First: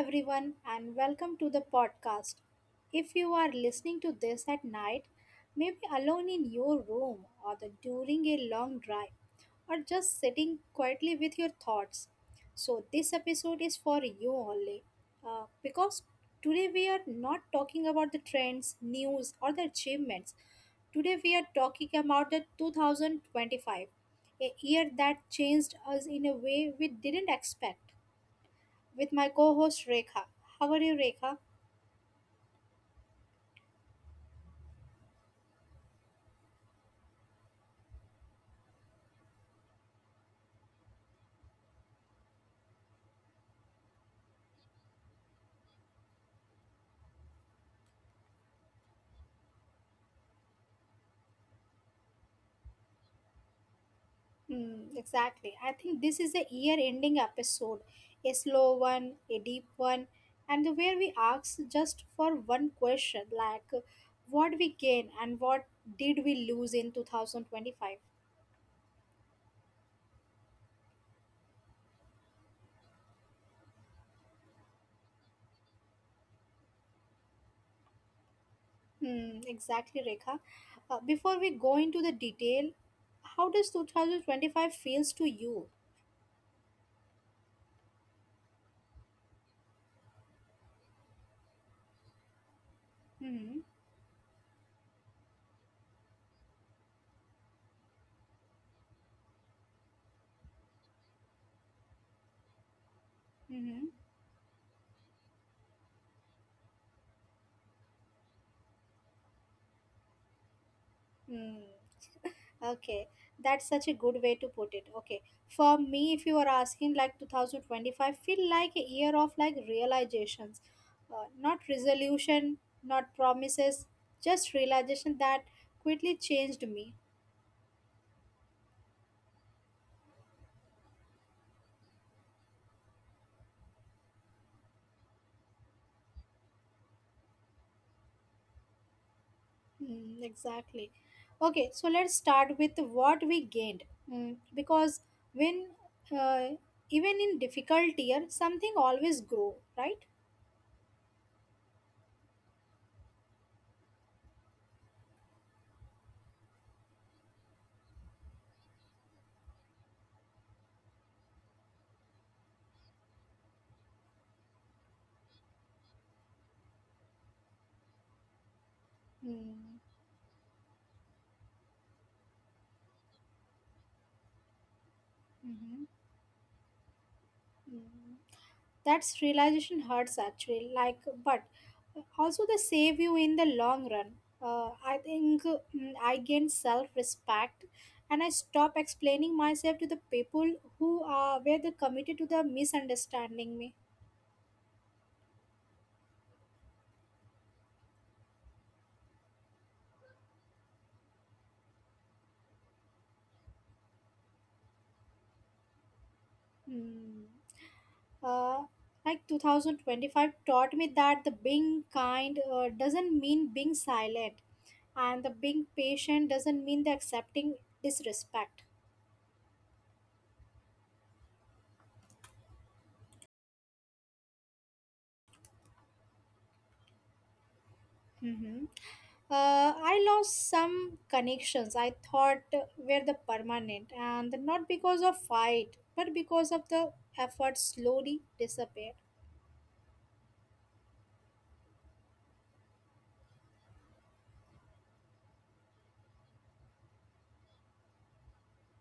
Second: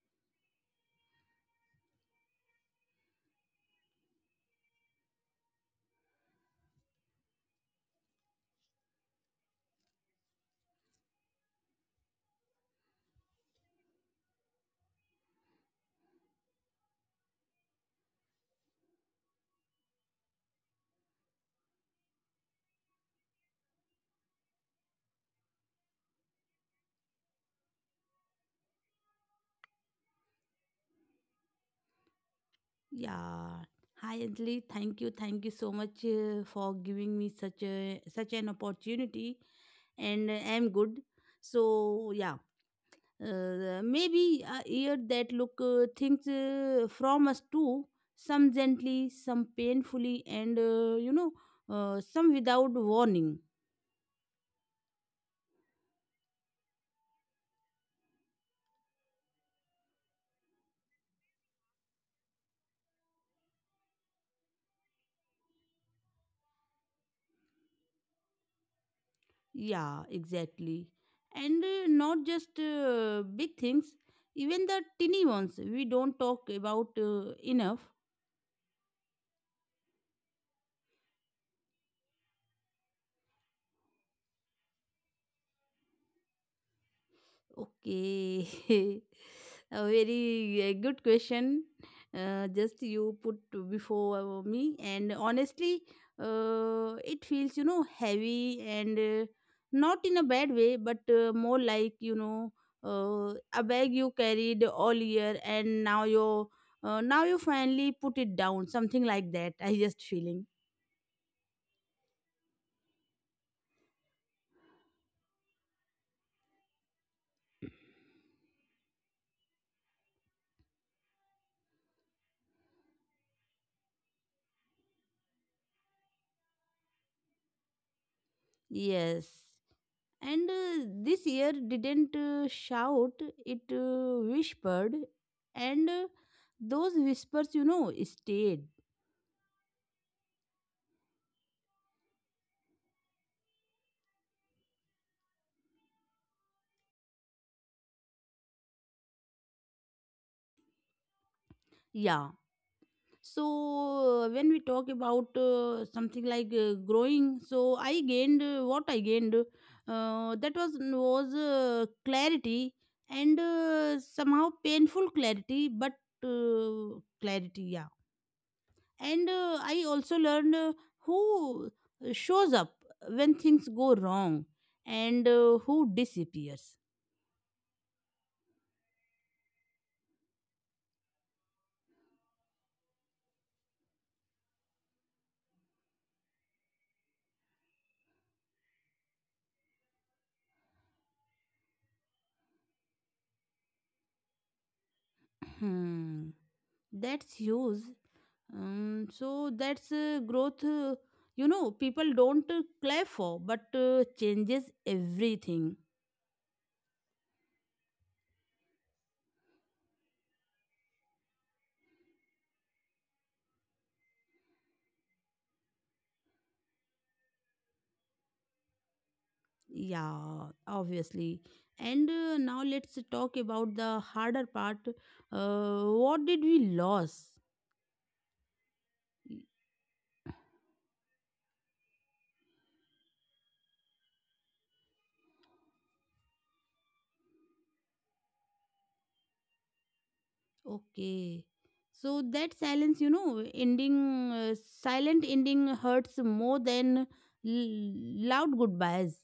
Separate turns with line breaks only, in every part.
everyone, and welcome to the podcast. If you are listening to this at night, maybe alone in your room, during a long drive, or just sitting quietly with your thoughts, so this episode is for you only. Because today we are not talking about the trends, news, or the achievements. Today we are talking about the 2025, a year that changed us in a way we didn't expect with my co-host Rekha. How are you, Rekha?
Yeah. Hi, Anjali. Thank you. Thank you so much, for giving me such an opportunity, and I'm good. So yeah, maybe a year that look things from us too. Some gently, some painfully, and some without warning.
Mm, exactly. I think this is a year-ending episode, a slow one, a deep one, and the where we ask just for one question, like what we gain and what did we lose in 2025.
Yeah, exactly. And not just big things, even the tiny ones we don't talk about enough.
Hmm, exactly, Rekha. Before we go into the detail, how does 2025 feels to you?
Okay, a very good question. Just you put
Hmm.
before me, and honestly, it feels heavy and not in a bad way, but more like a bag you
Hmm.
carried all year, and now you finally put it down, something like that. I just feeling.
Hmm. Okay, that's such a good way to put it. Okay, for me, if you are asking like 2025, feel like a year of like realizations, not resolution, not promises, just realization that quickly changed me.
Yes. And this year didn't shout, it whispered. And those whispers, stayed.
Mm, exactly. Okay, so let's start with what we gained. Mm, because when uh, even in difficult year, something always grow, right?
Yeah. So when we talk about something like growing, so I gained what I gained. That was clarity, and somehow painful clarity, but clarity. Yeah, and I
Mm,
also learned who shows up when things go wrong and who
mhm,
disappears.
mm. That's realization hurts actually. Like, but also they save you in the long run. I think I gained self-respect, and I stop explaining myself to the people who are where they committed to the misunderstanding me.
Hmm. That's huge. So that's growth, people don't clap for, but changes everything.
Hmm. Uh, like 2025 taught me that the being kind doesn't mean being silent, and the being patient doesn't mean the accepting disrespect.
Yeah, obviously. And now let's talk about the harder part. What did we lose?
Mm-hmm. I lost some connections I thought were the permanent, and not because of fight, but because of the effort slowly disappeared.
Okay. So that silence, you know, ending, silent ending hurts more than loud goodbyes.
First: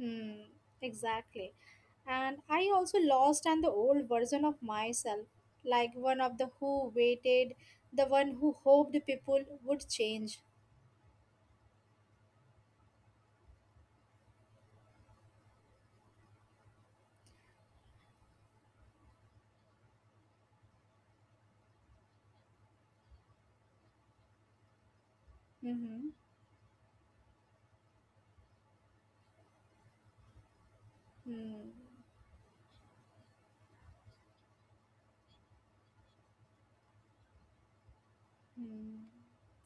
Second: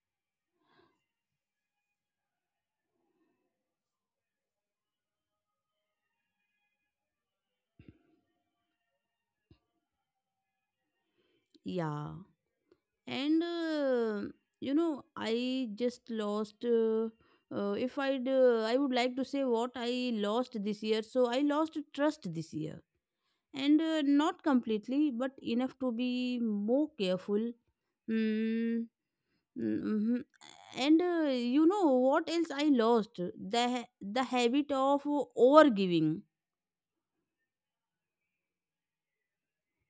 Hmm, exactly. And I also lost and the old version of myself, like one of the who waited, the one who hoped people would change.
Yeah. And I just lost. If I'd, I would like to say what I lost this year. So I lost trust this year. And not completely, but enough to
Mm-hmm.
be more careful. Mm, mm, mhm. And you know
Hmm.
what else I lost? The habit of overgiving.
Hmm,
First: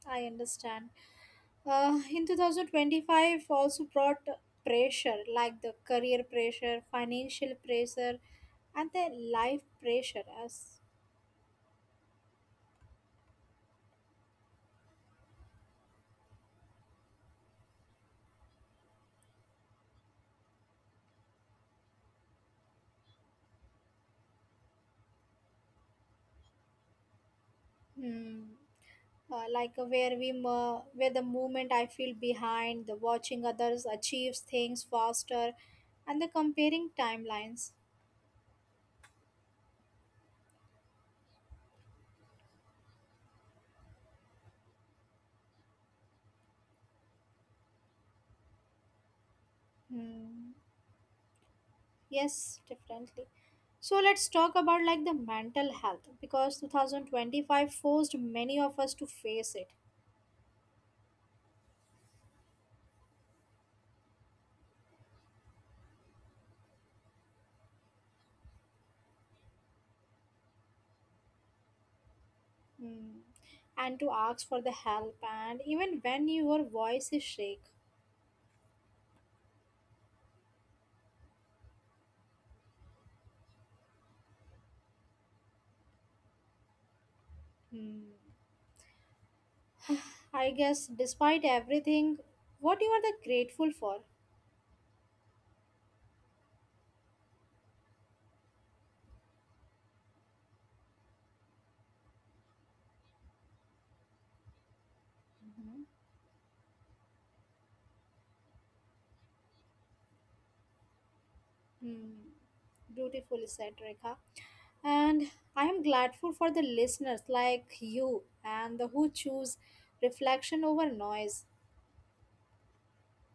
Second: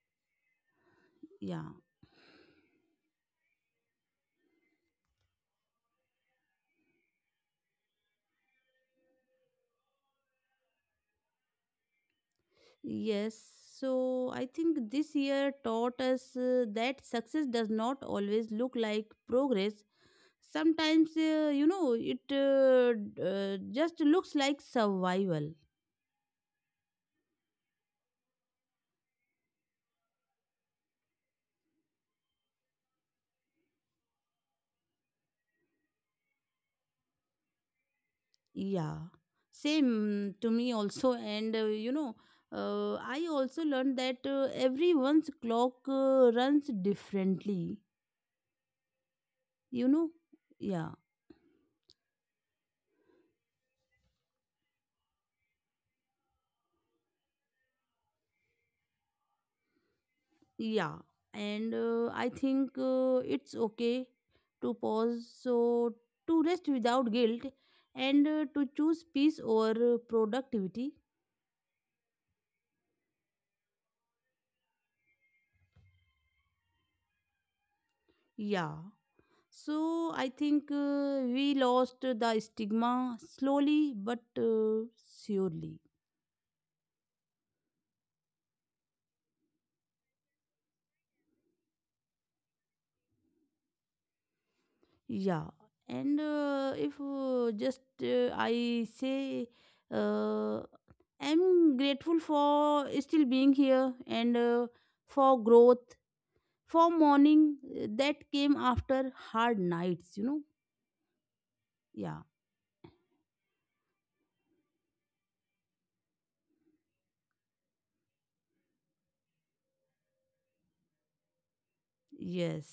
I understand.
Yeah,
In 2025 also brought pressure like the career pressure, financial pressure, and the life pressure as
yes. So I think this year taught us that success does not always look like progress. Sometimes it just looks like survival.
hmm, like where the moment I feel behind, the watching others achieves things faster, and the comparing timelines.
Yeah, same to me also. And I also learned that everyone's clock runs differently you know
Hmm.
yeah.
Yes, definitely. So let's talk about like the mental health because 2025 forced many of us to face it.
Yeah, and I think it's okay to pause, so to rest without guilt, and to choose peace over productivity.
Hmm. And to ask for the help and even when your voice is shake.
Yeah. So I think we lost the stigma slowly but surely.
Hmm. I guess despite everything, what you are the grateful for?
Yeah. And if just I say, uh, I'm grateful for still being here and
Mhm.
for growth, for morning that came after hard nights.
Hmm.
Yeah.
Beautifully said, Rekha. And I am grateful for the listeners like you and the who choose reflection over noise.
Yes.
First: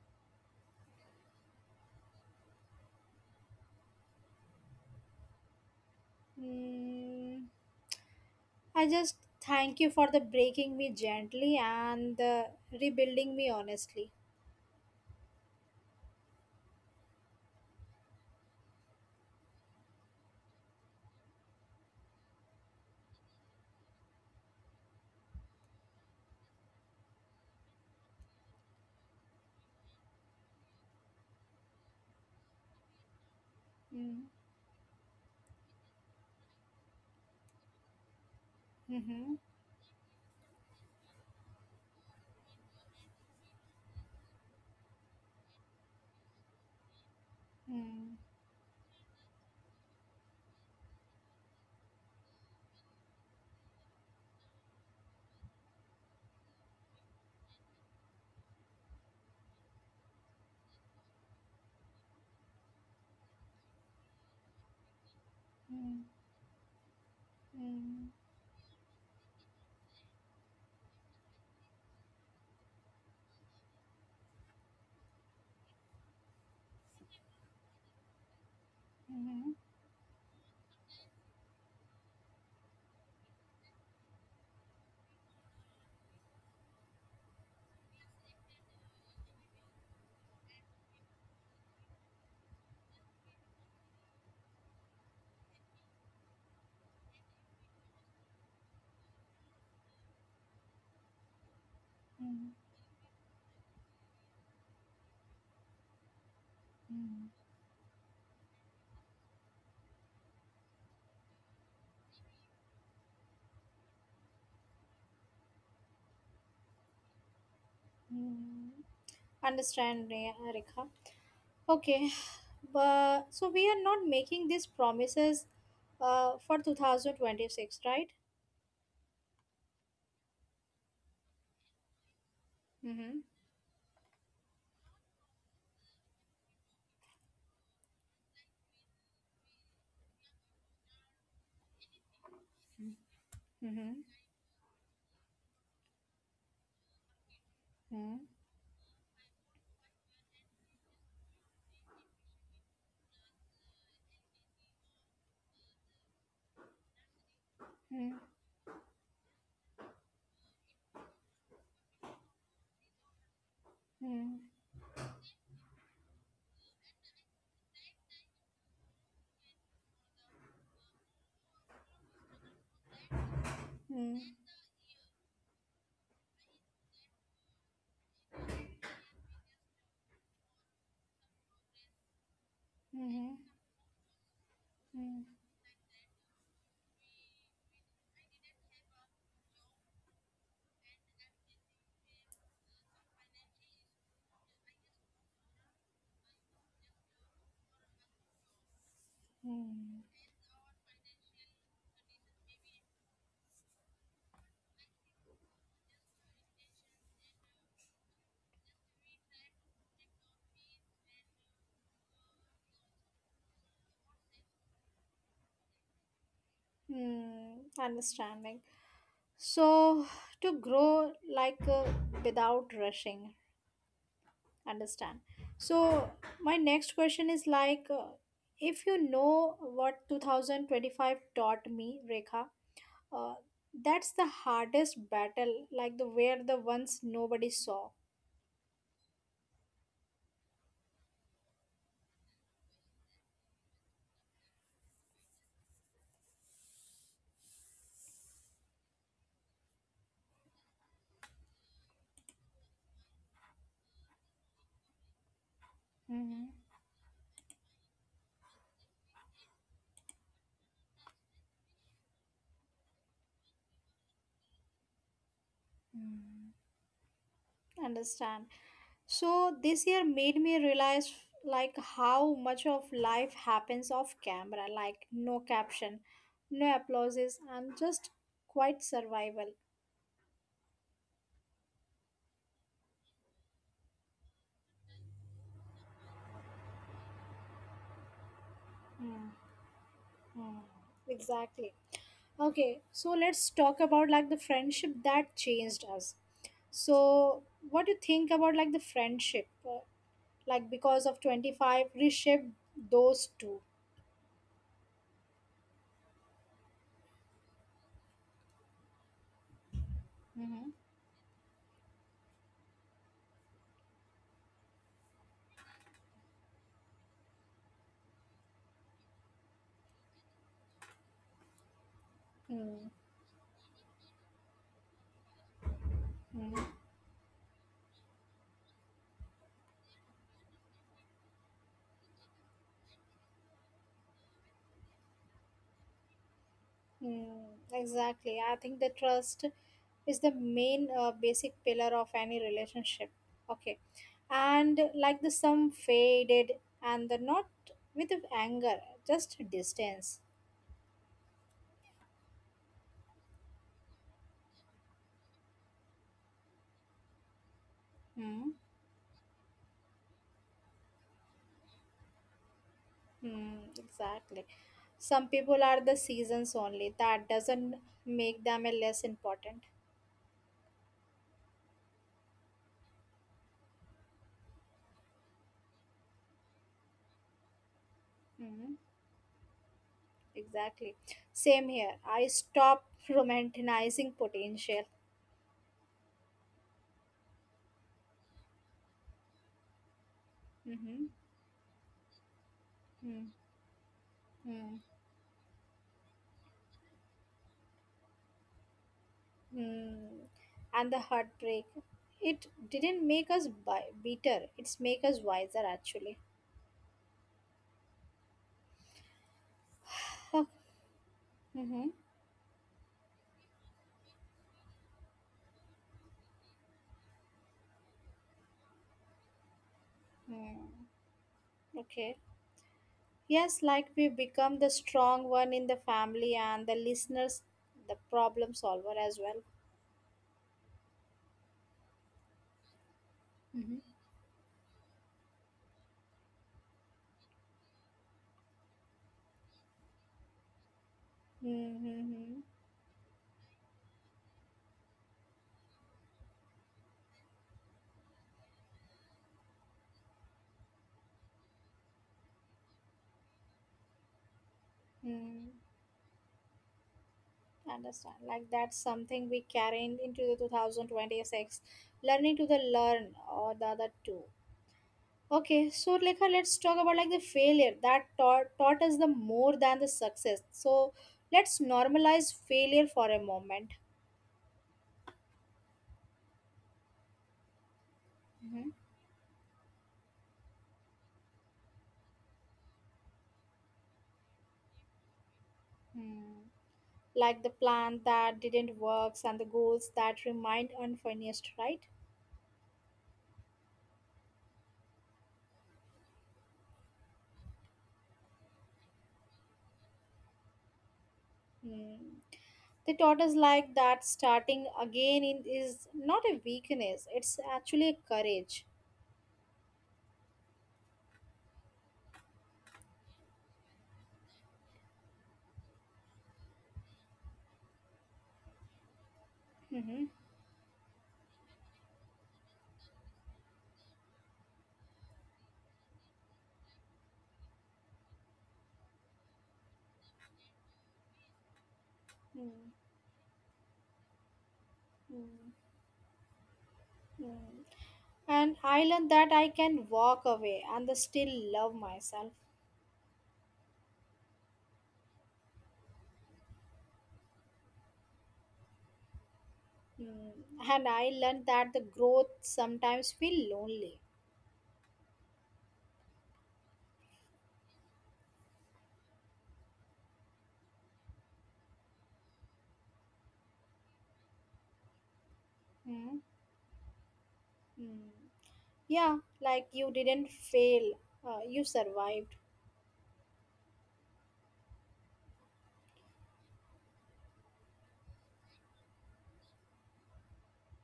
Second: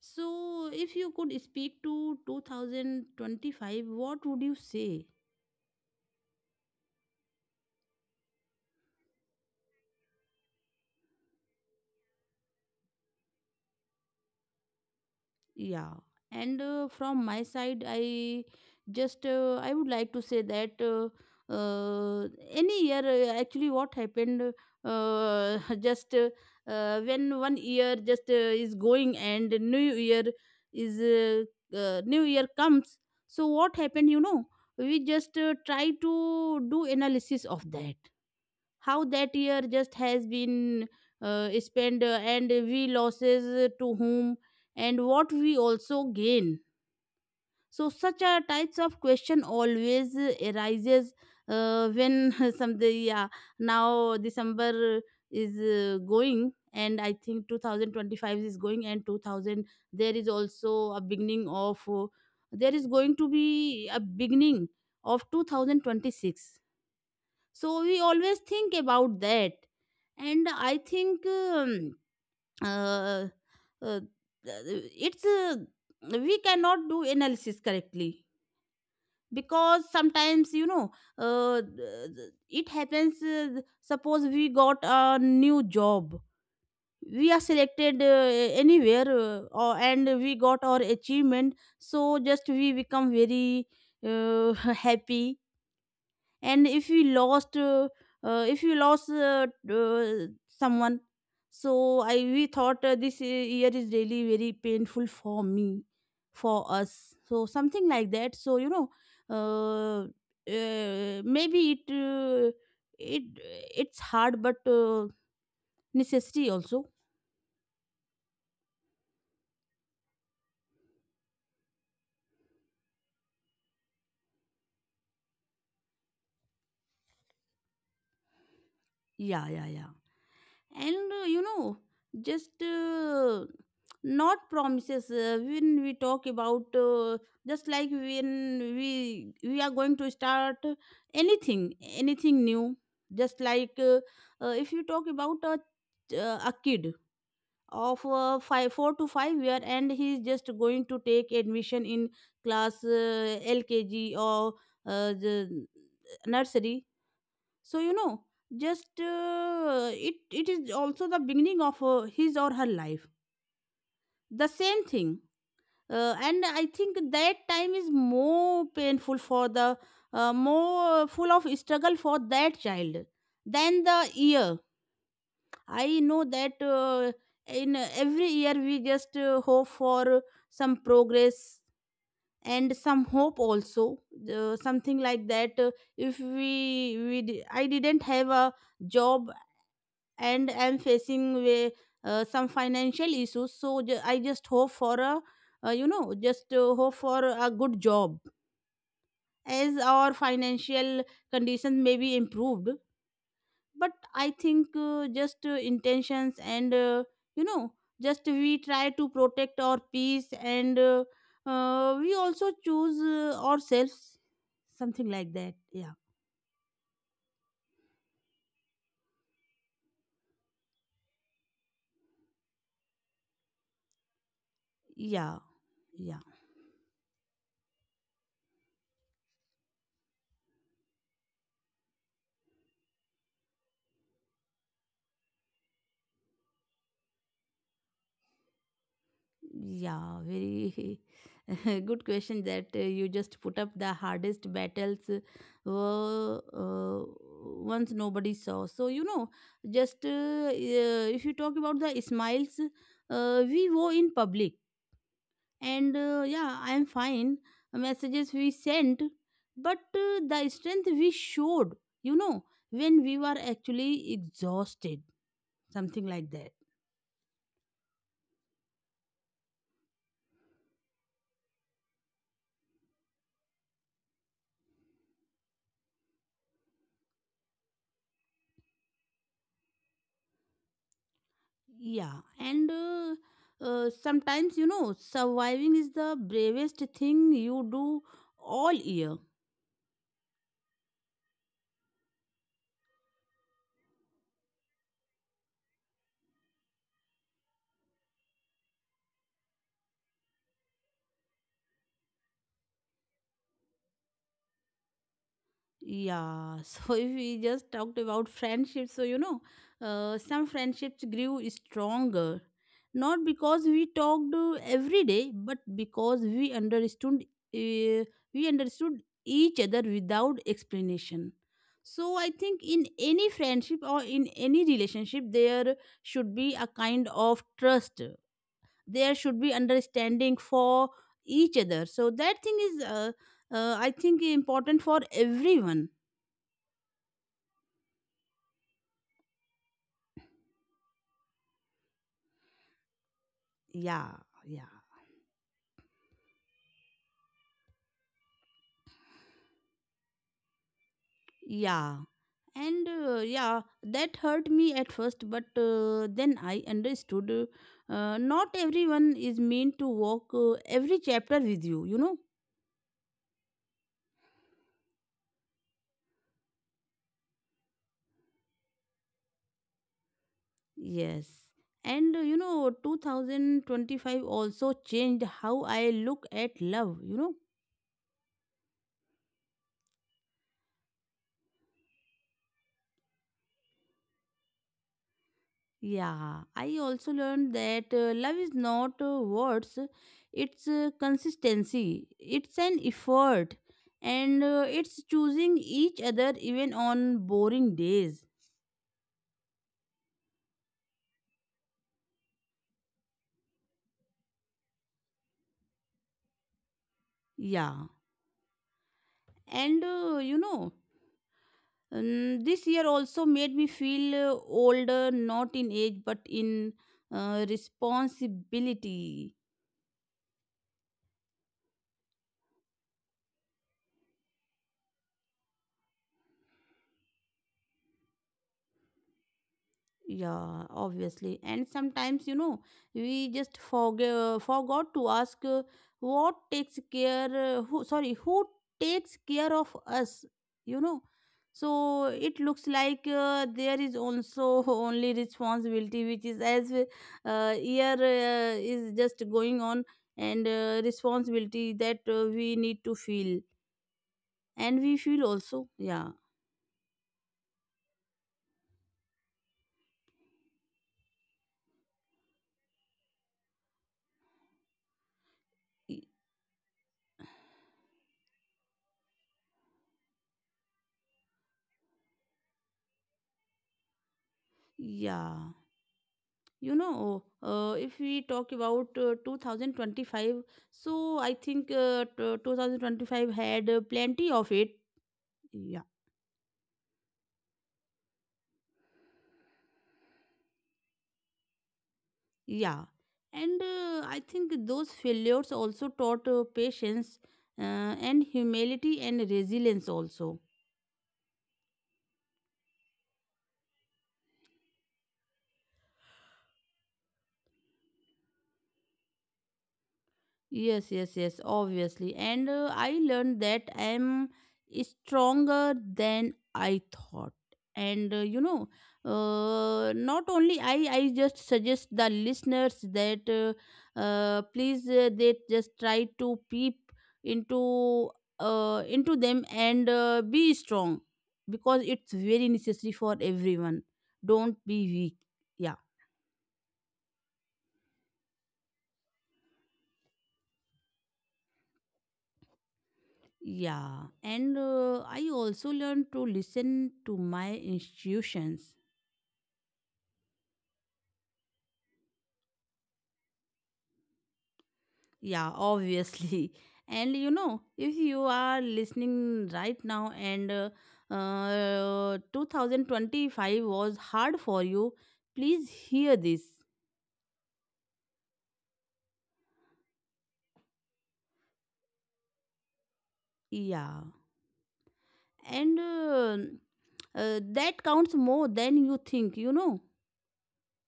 So if you could speak to 2025, what would you say?
Hmm. I just thank you for the breaking me gently and the rebuilding me honestly.
Yeah, and from my side, I would like to say that any year, actually, what happened, just when one year just is going and new year is new year comes. So what happened?
Mm,
We just try to do analysis of that, how that
mhm,
year just has been spent, and we losses to whom and what we also gain. So such
mm,
a types of question always arises when some the. Yeah. Now December is going, and I think 2025 is going, and 2000, there is also a beginning of uh, there is going to be a beginning of
mm,
2026. So we
mm,
always think about that. And I think, uh, uh, it's we cannot do analysis correctly,
mhm,
because sometimes, uh, it happens. Suppose we got a new job, we are selected anywhere, and we got our achievement, so just we become very uh, happy. And if we lost, if you lost someone, so I we
mm,
thought this year is really very painful for me, for us,
mm,
so something like that. So uh, maybe it, it it's hard, but necessity also.
mm. Understand, Rekha. Okay, but so we are not making these promises for 2026, right?
Yeah, yeah, yeah. And you know just
Mm-hmm.
not promises. When we talk about, just like when we are going to start anything, new, just like,
Mm-hmm.
if you talk about a kid of 4 to 5 year, and he is just going to take admission in class lkg or the nursery. So, you know
Mm-hmm.
just it is also the beginning of his or her life, the same thing. And I think that time is more painful for the more full of struggle for that child than the
Mm-hmm.
year. I know that in every year we just hope for some progress and some
Mm-hmm.
hope also, something like that. If we we di- I didn't have a job, and I'm facing way, some financial issues. So, I just hope for a good job, as
Mm-hmm.
our financial conditions may be improved. But I think just intentions, and you know just we try to protect our peace, and we also choose ourselves, something like that. Yeah,
Mm, understanding. So to grow like without rushing, understand.
yeah,
So
yeah.
my next question is like if you know what 2025 taught me, Rekha. uh, that's the hardest battle, like the where the ones nobody saw.
Yeah, very good question that you just put up. The hardest battles were once nobody saw. So, you know, just if you talk about the smiles we wore in public, and yeah, I'm
Hmm,
fine, messages we sent, but the strength we showed, you know, when we were actually exhausted, something like that.
understand. So this year made me realize like how much of life happens off camera, like no caption, no applauses, and just quite survival.
Yeah, and sometimes, surviving is the bravest thing you do all year.
Hmm. Hmm. Exactly. Okay, so let's talk about like the friendship that changed us. So, what do you think about like the friendship, like because of 25 reshaped those two?
Yeah, so if we just talked about friendships. So, some
Mm-hmm.
friendships grew stronger, not because we talked every day, but because uh, we understood each other without explanation. So I think in
Mm,
any friendship or in any relationship, there should be a
mm,
kind of trust. There should be understanding for each other. So that thing is, I think, important for everyone.
mm, exactly. I think the trust is the main basic pillar of any relationship. Okay.
Yeah, yeah,
And like the some faded and the not with anger, just distance.
yeah. And yeah, that hurt me at first, but then I understood, not
Hmm?
everyone is meant to walk every chapter with you you know
Hmm, exactly. Some people are the seasons only. That doesn't make them a less important.
Yes. And 2025 also changed how I look at love.
Hmm, exactly. Same here. I stop romanticizing potential.
Yeah, I also learned that love is not words, it's
Mm-hmm.
consistency, it's an
Hmm,
effort, and
hmm,
it's choosing each other even on boring days.
hmm. And the heartbreak. It didn't make us bitter. It's make us wiser actually.
Yeah, and
Huh. Mm-hmm.
this year also made me feel older, not in age but in responsibility.
Hmm. Okay. Yes, like we become the strong one in the family and the listeners, the problem solver as well.
Yeah, obviously. And sometimes, we just
Hmm.
forgot to ask, what takes care, who, sorry, who takes care of us, you know. So it
Mm-hmm.
looks like, there is also only responsibility, which is as year is just going on, and responsibility that we need to feel, and we feel also.
Mm,
Yeah.
understand. Like that's something we carry into the 2026. Learning to the learn or the other two. Okay,
Y-
so Lekha, let's talk about like the failure that taught us the more than the success. So let's normalize failure for a moment.
yeah. If we talk
Mm-hmm.
about 2025, so I think 2025 had plenty of it. Yeah,
Mm. Like the plan that didn't works and the goals that remained unfinished, right?
yeah. And I think those failures also taught patience, and humility and resilience also.
Hmm. They taught us like that starting again, is not a weakness, it's actually a courage.
Yes, yes, yes, obviously. And I learned that I'm stronger than I thought. And
Mm-hmm.
not only I just suggest the listeners that please, they just try to peep into into them, and be strong, because it's very
Mm,
necessary for everyone. Don't be weak.
mm,
Yeah.
mm. And I learned that I can walk away and the still love myself.
Yeah, and I also learned to listen to my institutions.
Mm. And I learned that the growth sometimes feel lonely.
Yeah, obviously. And if you are listening right now, and 2025 was hard for you, please hear
Mm.
this.
Mm. Yeah, like you didn't fail, you survived.
Yeah, and that counts more than you think.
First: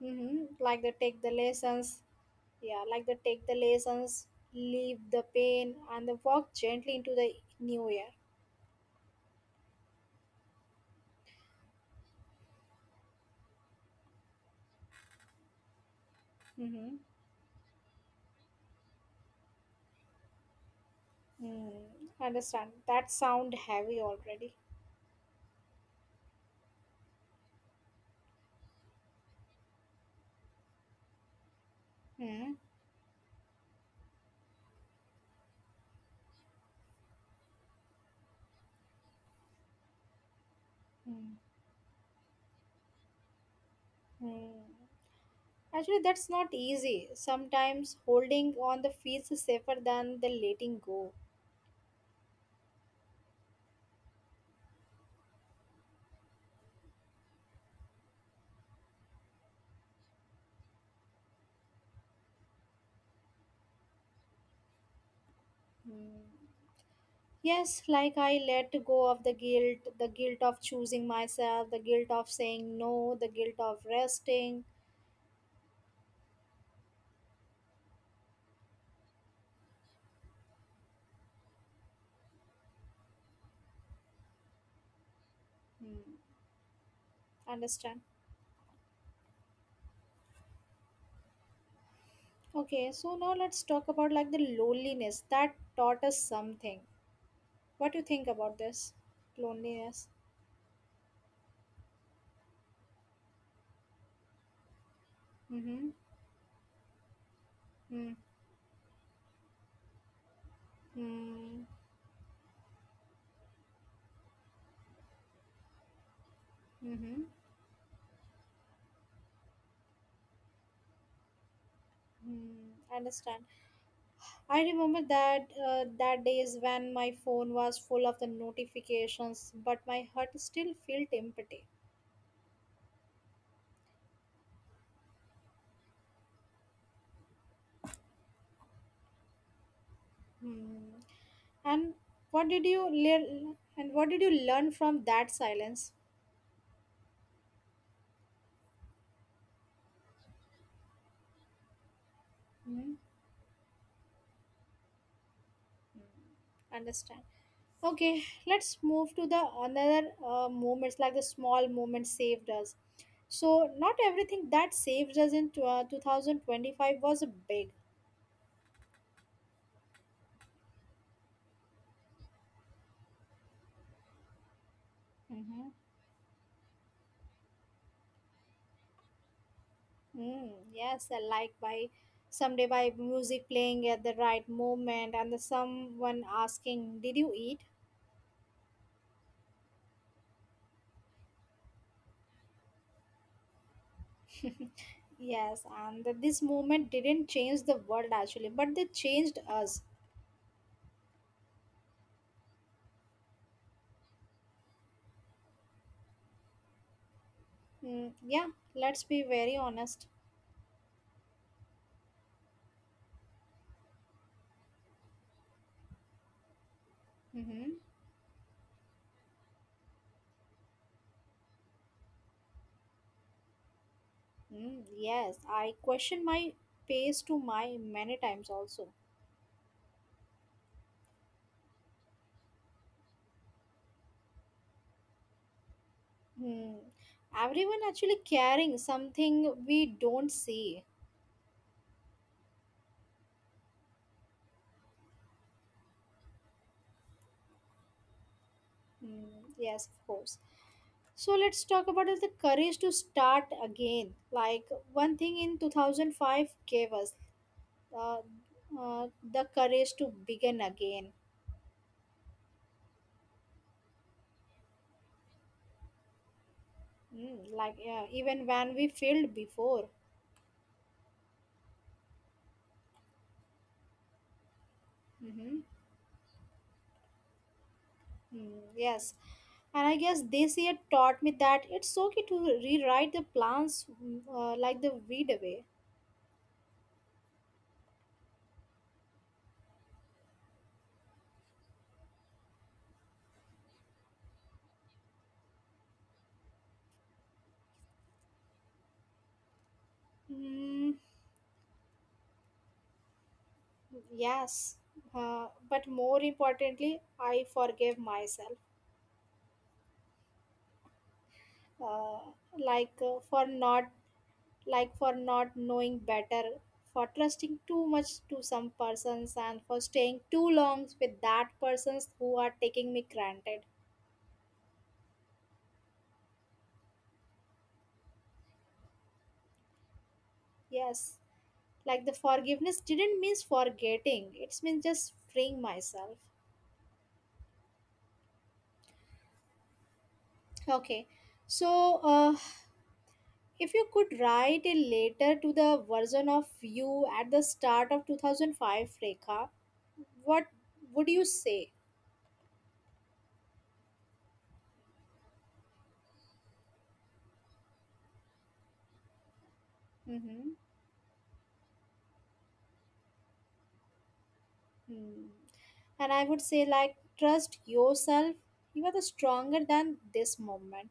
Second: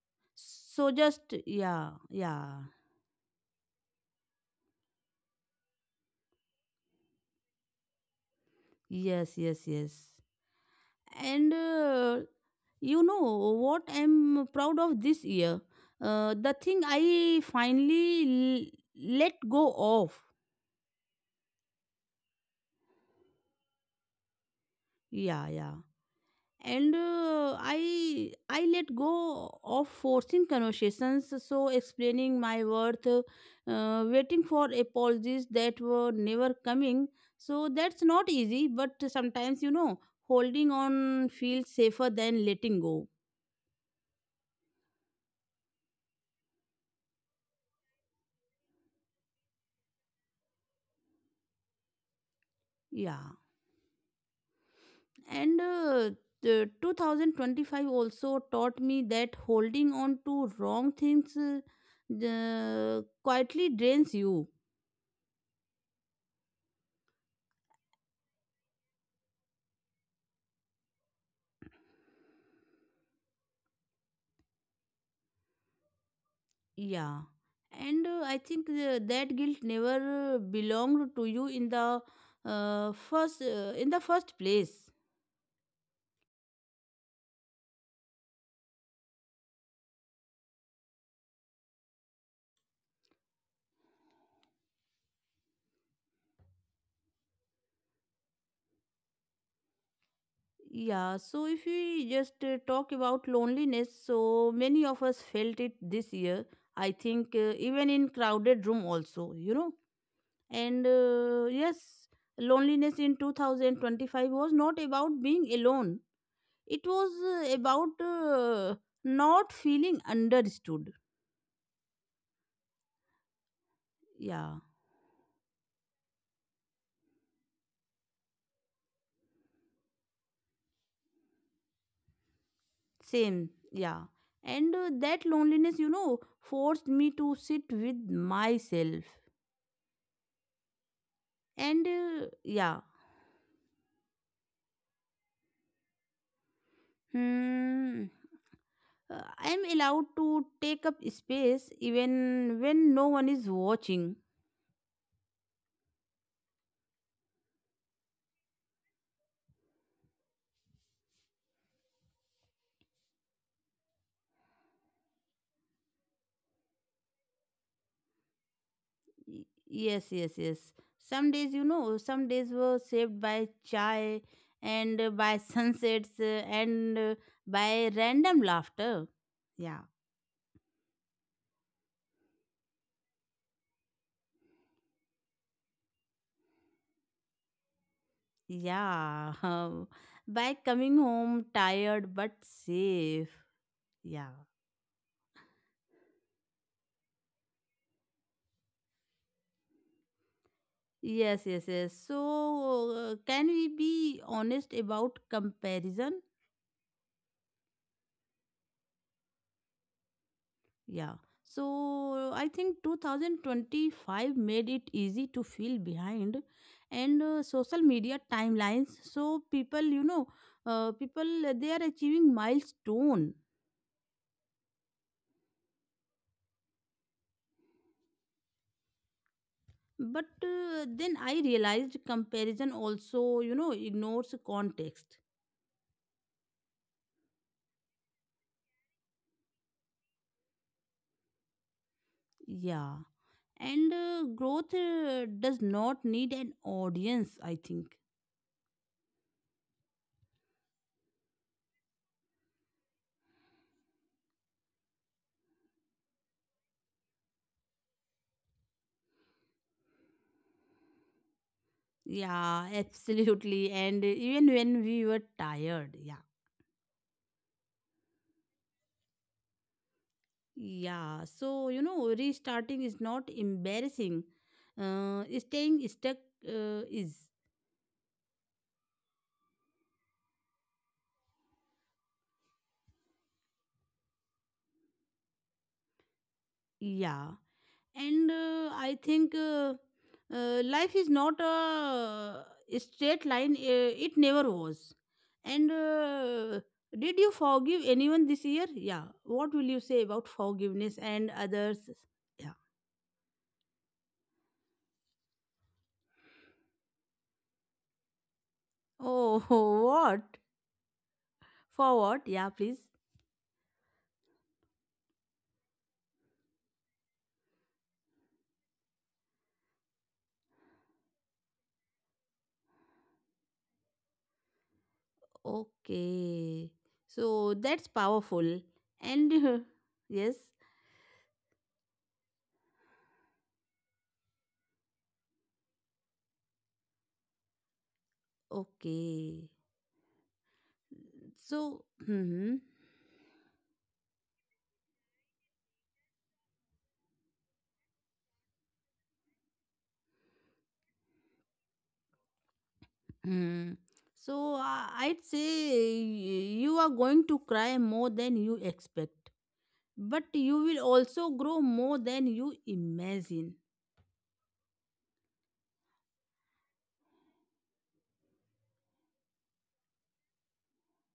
Mm-hmm. Like
So
they take
just,
the
yeah,
lessons,
yeah,
yeah, like they take the lessons, leave the pain, and they walk gently into the new year.
yes, yes, yes. And you know what I'm proud of this year? The thing
Mm-hmm.
I finally let go of.
Mm, understand. That sound heavy already.
Yeah, yeah. And I let go of forcing conversations, so explaining
Mm,
my worth, waiting for apologies that were never coming. So that's not easy, but sometimes, holding on
mm,
feels safer than letting go.
mm. Actually, that's not easy. Sometimes holding on the feels safer than the letting go.
Yeah. And the 2025 also taught me that holding on to wrong things quietly drains you.
Mm. Yes, like I let go of the guilt of choosing myself, the guilt of saying no, the guilt of resting.
Yeah. And I think, that guilt never belonged to you in the first place.
Mm-hmm. Understand. Okay, so now let's talk about like the loneliness that taught us something. What do you think about this? Loneliness.
Yeah, so if we just talk about loneliness, so many of us felt it
Mm-hmm.
this year. I think even in crowded room also, you know, and
Mm-hmm.
yes, loneliness in 2025 was not about being alone. It was
Mm-hmm.
about not feeling understood.
Mm, understand.
Yeah,
I remember that days when my phone was full of the notifications, but my heart still felt empty.
same, yeah. and that loneliness forced me to sit with myself,
Hmm.
and
And what did
yeah.
you learn? And what did you learn from that silence?
Hmm, I am allowed to take up space even when no
Hmm?
one is watching.
Understand. Okay, let's move to the another moments like the small moments saved us. So not everything that saved us in 2025 was big.
Yes, yes, yes. Some days, some days were saved by chai and by
Mm-hmm.
sunsets, and by random laughter, yeah
Mm, yes, I like by someday by music playing at the right moment and the someone asking did you eat.
yeah. By coming home tired but safe, yeah.
Yes, and this movement didn't change the world actually but they changed us.
Yes, yes, yes. So can we be honest about comparison?
Mm, yeah, let's be very honest.
Yeah. So I think 2025 made it easy to feel behind, and social
Mm-hmm.
media timelines. So people, you know, people they are achieving milestone.
Hmm. Yes, I question my pace to my many times also.
But then I realized comparison also, you know, ignores context.
Hmm. Everyone actually carrying something we don't see.
Yeah. And growth does not need an audience, I think.
Hmm. Yes, of course. So let's talk about is the courage to start again. Like one thing in 2005 gave us uh, the courage to begin again.
Yeah, absolutely. And even when we were tired, yeah.
Mm, like yeah, even when we failed before.
Yeah, so you know, restarting is not embarrassing.
Mm-hmm.
Staying stuck uh, is,
Hmm, yes. And I guess this year taught me that it's okay to rewrite the plans like the weed away.
yeah. And I think life is not a straight line, it never was. And did you forgive anyone this year? Yeah. What will you say about
Mm,
forgiveness and others? Yeah.
yes. But more importantly, I forgave myself.
Oh, what? For
Uh,
what? Yeah, please.
like for not knowing better, for trusting too much to some persons and for staying too long with that persons who are taking me granted.
Okay. So that's powerful. And yes.
Yes. Like the forgiveness didn't mean forgetting, it's means just freeing myself.
Okay.
Okay,
So hmm
so if you could write a letter to the version of you at the start of 2005, Rekha, what would you say?
hmm. So I'd say you are going to cry more than you expect, but you
Mm-hmm.
will also grow more than you imagine.
Hmm. And I would say like trust yourself, you are the stronger than this moment.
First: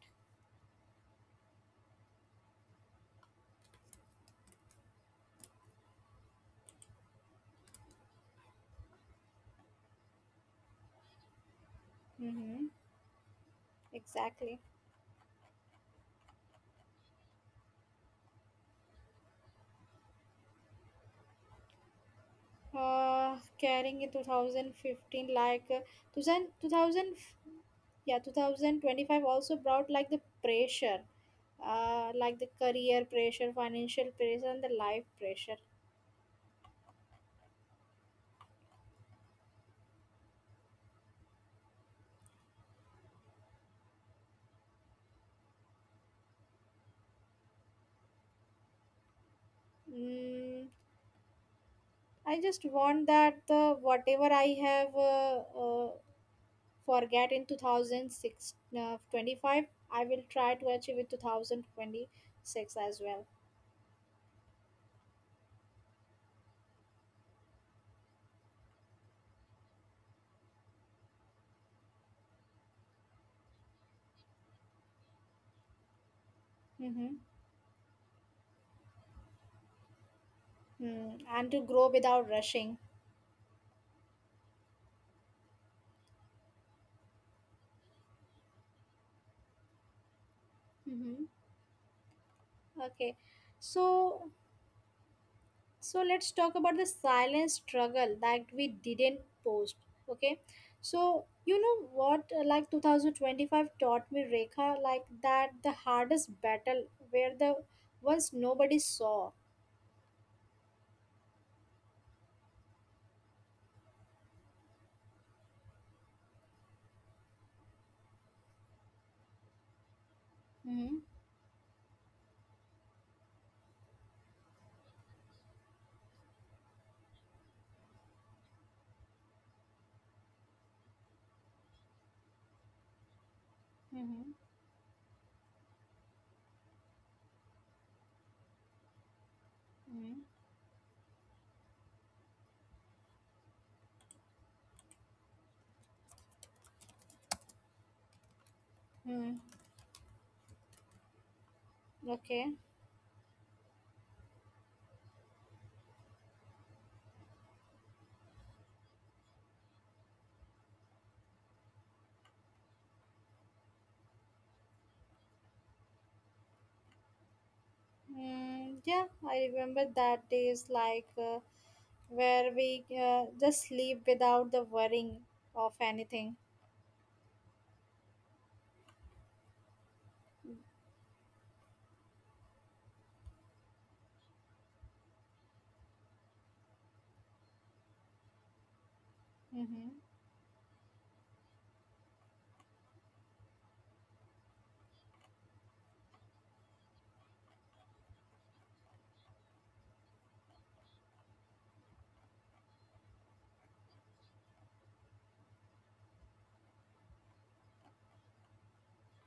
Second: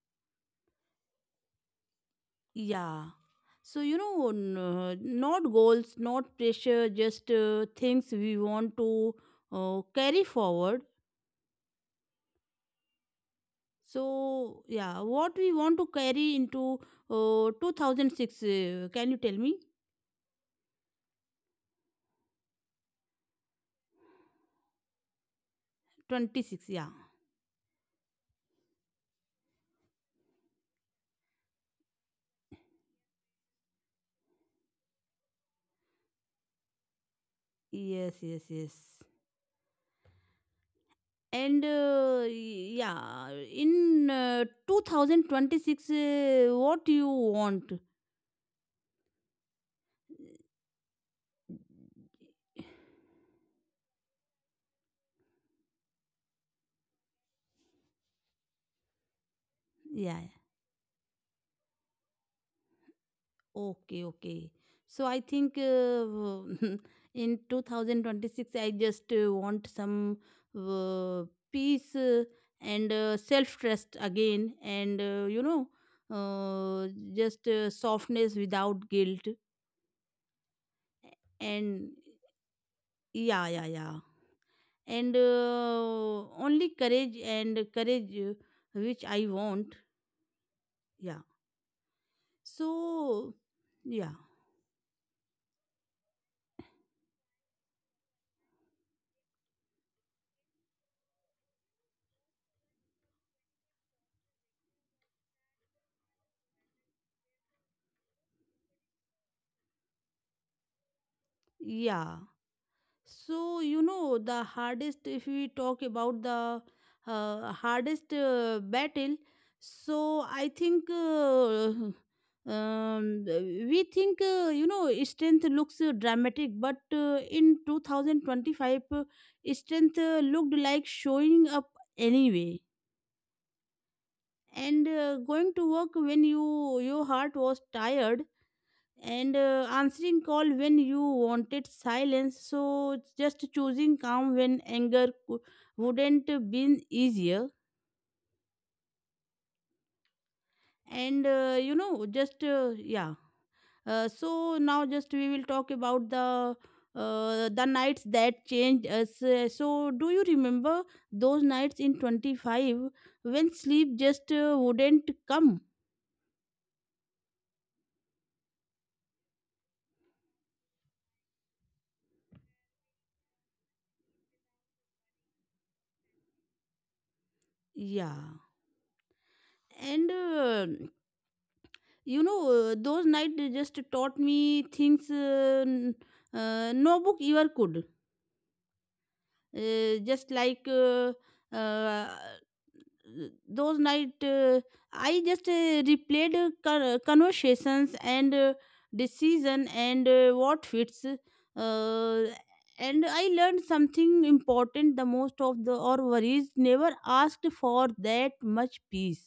Yeah. So you know, not goals, not pressure, just things we want to carry forward.
Mm-hmm. Exactly.
So yeah, what we want to carry into 2006? Can you tell me?
Carrying in 2015, like
26. Yeah.
2000, yeah, 2025 also brought like the pressure, like the career pressure, financial pressure, and the life pressure.
Yes. Yes. Yes. And uh, yeah, in 2026, what you want?
Mm, I just want that whatever I have, uh, forget in 2006, 25, I will
Yeah, yeah.
try to achieve in 2026 as well.
Okay, okay. So I think in 2026, I just want some uh, peace and self trust again, and you know, uh,
Mm-hmm.
just softness without guilt.
Mm. And to grow
And
without rushing.
yeah, yeah, yeah. And only courage and courage which I want.
Mm-hmm.
Yeah.
Okay,
So, yeah,
so let's talk about the silent struggle that we didn't post. Okay, so you know what, like 2025 taught me, Rekha, like that the hardest battle where the ones nobody saw.
yeah. So, you know, the hardest, if we talk about the hardest battle, so I
Mm-hmm.
think we think, you know, strength looks dramatic, but in 2025, strength looked like showing up anyway,
Mm-hmm.
and going to work when your heart was tired, and
Mm-hmm.
answering call when you wanted silence, so just choosing calm when wouldn't been easier.
Mm-hmm.
And you know just
Okay.
yeah. So now just we will talk about the nights that changed us. So do you remember those nights in 25 when sleep just wouldn't come?
Mm, yeah, I remember that day is like where we just sleep without the worrying of anything.
Yeah. and you know those night they just taught me things, no book ever could,
Mm-hmm.
just like uh, those night I just replayed, conversations and decision and what fits, and I learned something important: the most of the or worries never asked for that much peace,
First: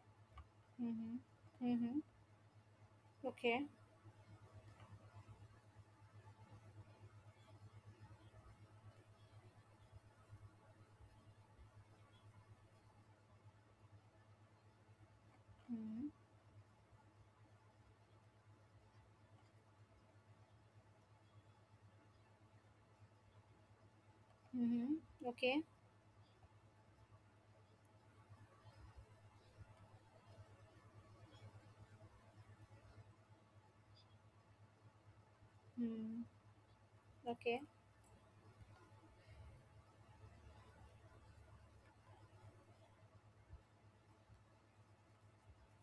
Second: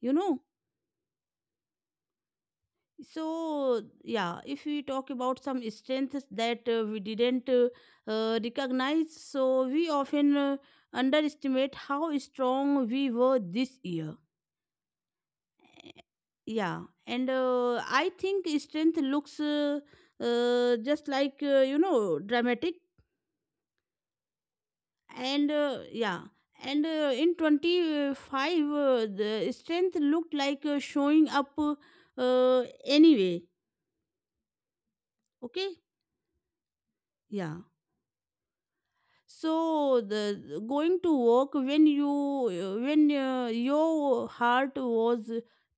you know.
Mm-hmm. Mm-hmm. Okay.
So yeah, if we talk about some strengths that we didn't recognize, so we often underestimate how strong we were this year.
Mm.
Yeah. and I think strength looks just like you know, dramatic,
Mhm.
and
Okay.
yeah. and in 25, the strength looked like showing up, anyway, okay,
Mm.
yeah.
Okay.
So the going to work when your heart was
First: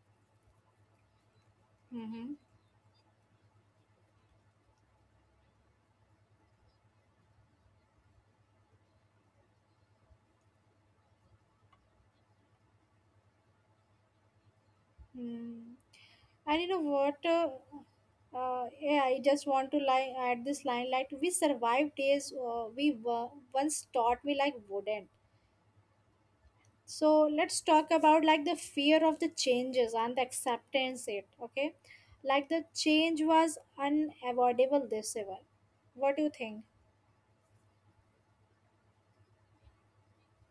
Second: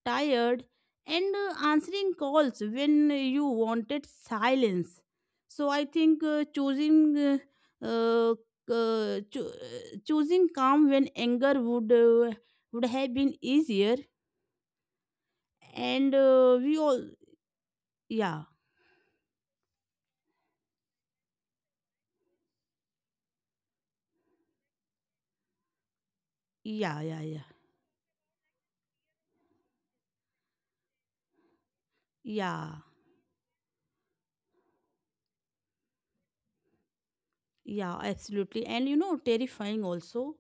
tired, and answering
Mhm.
calls when you wanted silence. So I think uh, choosing calm when anger would have been easier.
Mm.
And
And you know
we all,
what?
yeah,
Yeah, I just want to lie add this line like we survived days we were once taught me like wouldn't.
yeah,
So
yeah, yeah,
let's talk about like the fear of the changes and the acceptance it. Okay, like the
yeah.
change was unavoidable this year. What do you think?
Yeah, absolutely, and you know, terrifying also.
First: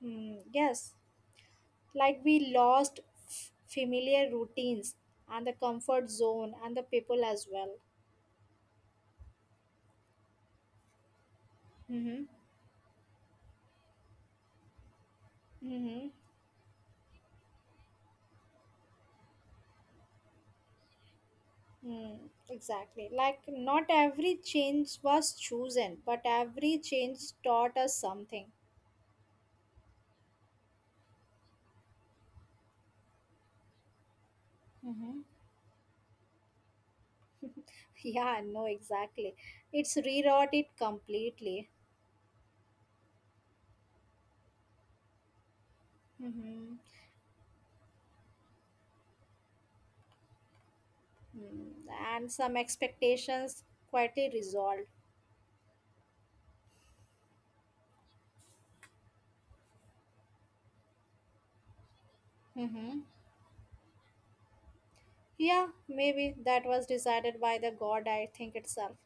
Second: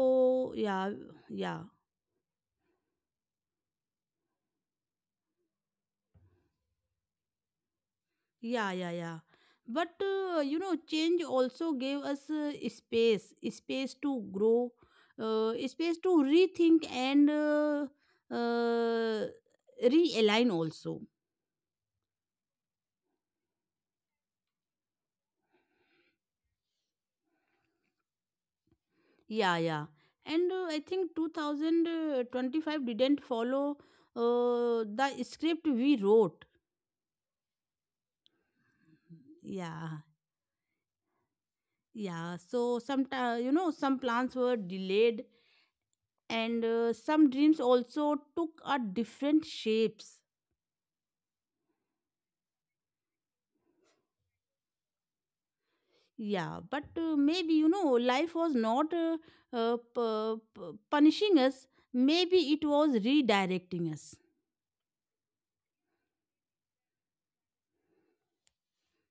Hmm.
yeah,
Yes.
yeah,
Like we lost familiar routines and the comfort zone and the people as well.
yeah, yeah, yeah. But you know, change also gave
Mm-hmm.
us space, space to grow, space
Mm-hmm.
to rethink, and uh, realign also.
Mm, exactly, like not every change was chosen but every change taught us something.
Yeah, yeah. And I think 2025 didn't follow
Mm-hmm.
the script we wrote.
Yeah, no, exactly,
Yeah,
it's rewrote it completely.
yeah. So some, you know, some plans were delayed, and
Mm-hmm.
some dreams also took a different shapes,
Mm. And some expectations quietly resolved.
yeah. But maybe you know life was not punishing us, maybe it was
Mm-hmm.
redirecting us.
Yeah, maybe that was decided by the god, I think itself.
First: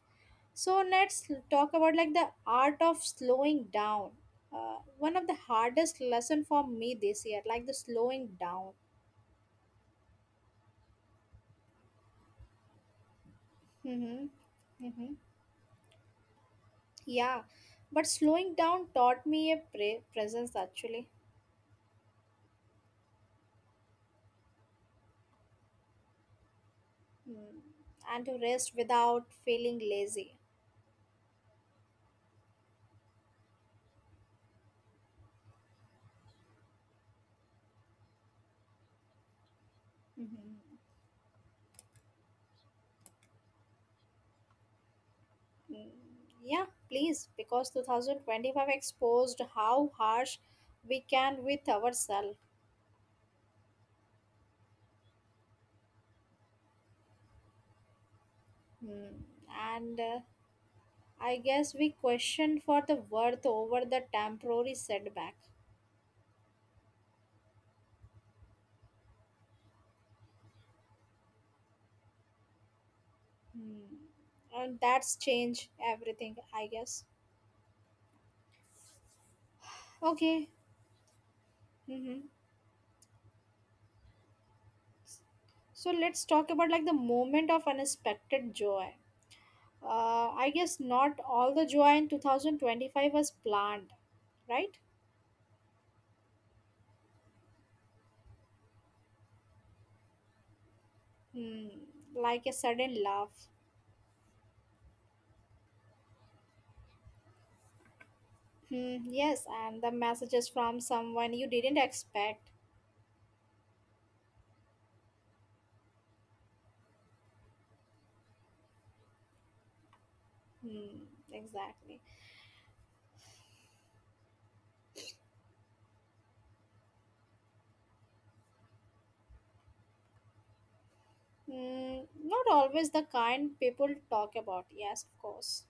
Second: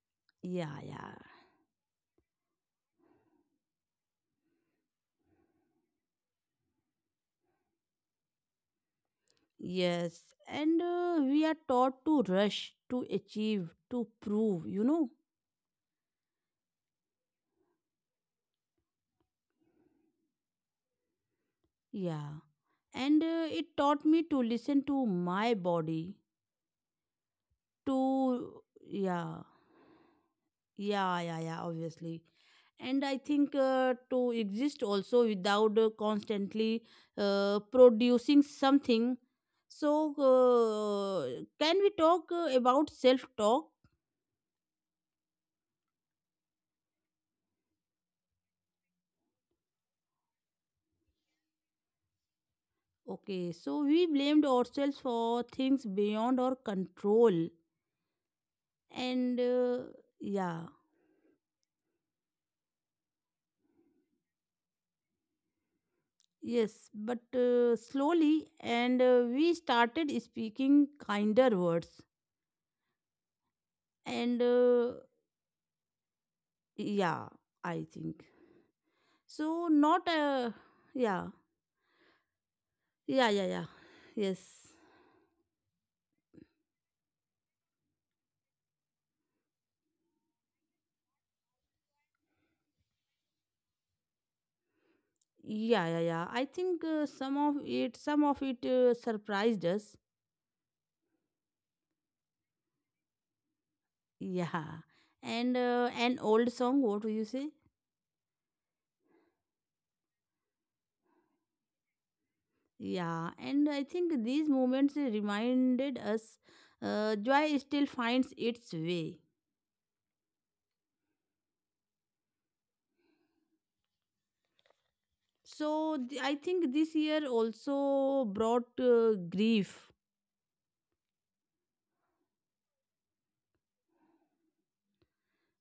Yeah,
So
yeah.
let's talk about like the art of slowing down. One of the hardest lesson for me this year, like the slowing down.
Yes, and we are taught to rush, to achieve, to
Mm-hmm.
prove, you
Mm-hmm.
know.
Yeah, but slowing down taught me a presence actually.
Yeah, and it taught me to listen to my body,
Mm.
to,
And to rest without
yeah,
feeling lazy.
yeah, yeah, yeah, obviously. And I think to exist also without constantly producing something. So
Mm-hmm.
can we talk about self talk?
Mm. Yeah, please, because 2025 exposed how harsh we can with ourselves.
Okay, so we blamed ourselves for things beyond our control,
Hmm.
and
And
yeah.
I guess we question for the worth over the temporary setback.
Yes, but slowly, and we started speaking kinder words,
Hmm.
and
And that's change everything, I guess.
yeah, I think. So not
Okay.
yeah,
Mm-hmm.
yeah, yeah, yeah, yes,
So let's talk about like the moment of unexpected joy. I guess not all the joy in 2025 was planned, right?
yeah, yeah, yeah. I think some of it, some of it surprised us,
Hmm. Like a sudden laugh.
yeah. and an old song, what do you say?
Hmm. Yes, and the messages from someone you didn't expect.
Yeah, and I think these moments reminded us joy still finds its way.
Hmm. Exactly.
So I think this year also brought grief.
Mm, not always the kind people talk about. Yes, of course.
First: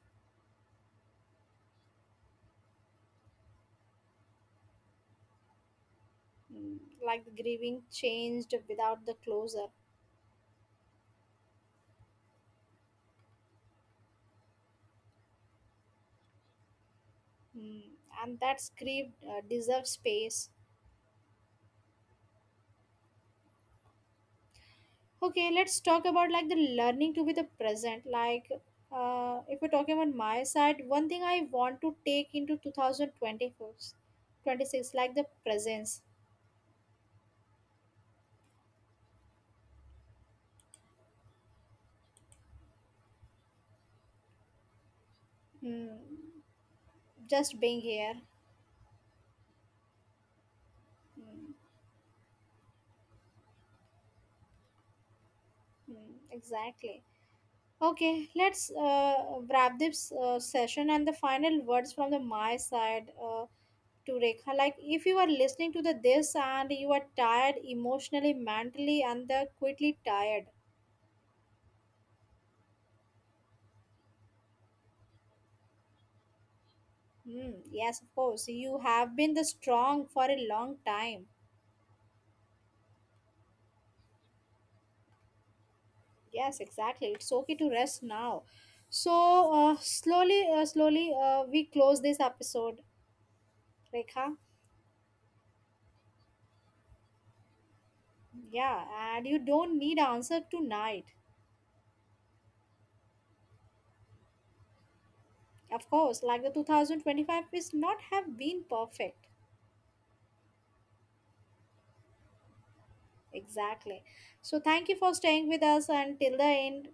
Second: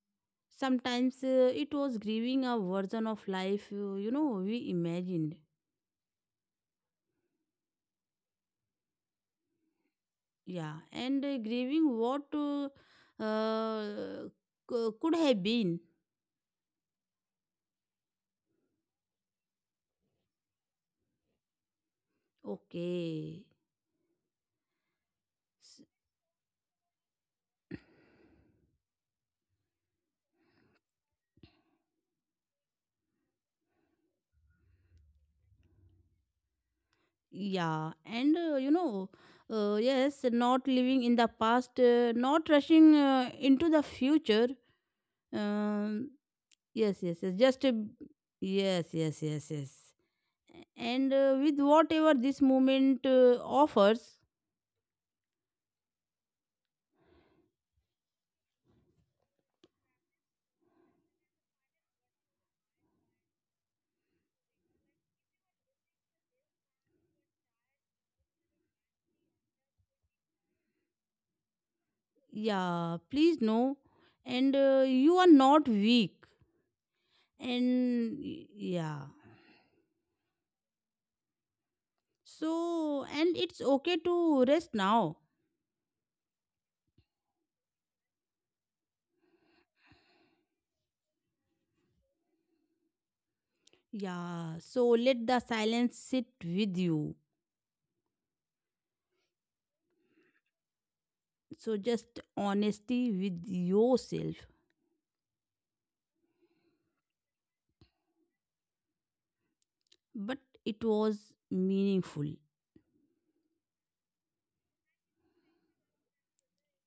Sometimes it was grieving a version of life, you know, we imagined.
Mm, like the grieving changed without the closure.
Yeah, and grieving what uh, could have been.
Mm, and that grief deserves space.
Okay.
Okay,
S-
let's talk about like the learning to be the present. Like, if we're talking about my side, one thing I want to take into 2024, 26, like the presence.
Yeah, and you know, yes, not living in the past, not rushing into the future. Um,
Mm,
yes, yes, yes, just
just being here.
yes, yes, yes, yes. And with
Mm,
whatever this moment offers,
mm, exactly. Okay, let's wrap this session and the final words from the my side to Rekha. Like, if you are listening to the this and you are tired emotionally, mentally, and the quickly tired.
yeah, please know, and you are not weak,
Hmm. Yes,
and
of
y-
course. You
yeah.
have been the strong for a long time.
So, and it's okay to rest now.
Yes, exactly. It's okay to rest now. So slowly, we close this episode, Rekha.
Yeah, so let the silence sit with you.
Yeah, and you don't need answer tonight.
So, just honesty with yourself.
Of course, like the 2025 is not have been perfect.
But it was meaningful.
Exactly. So thank you for staying with us until the end.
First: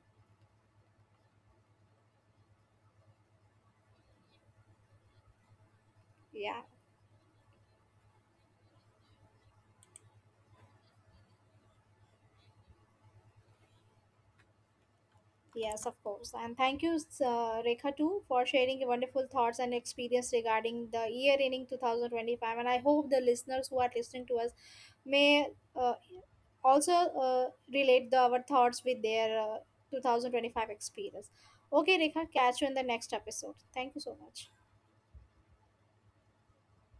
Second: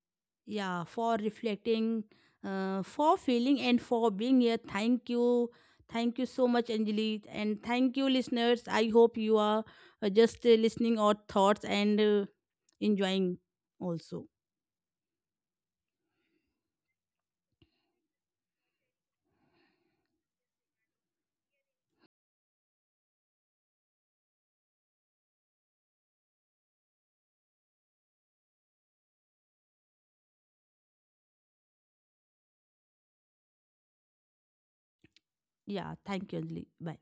Yeah, for reflecting, for feeling, and for being here. Thank you. Thank you so
Yeah.
much, Anjali. And thank you, listeners. I hope you are just listening our thoughts and enjoying also.
Yes, of course. And thank you, Rekha, too, for sharing your wonderful thoughts and experience regarding the year ending 2025. And I hope the listeners who are listening to us may uh, also relate our thoughts with their 2025 experience. Okay, Rekha, catch you in the next episode. Thank you so much.
Yeah, thank you, Anjali. Bye.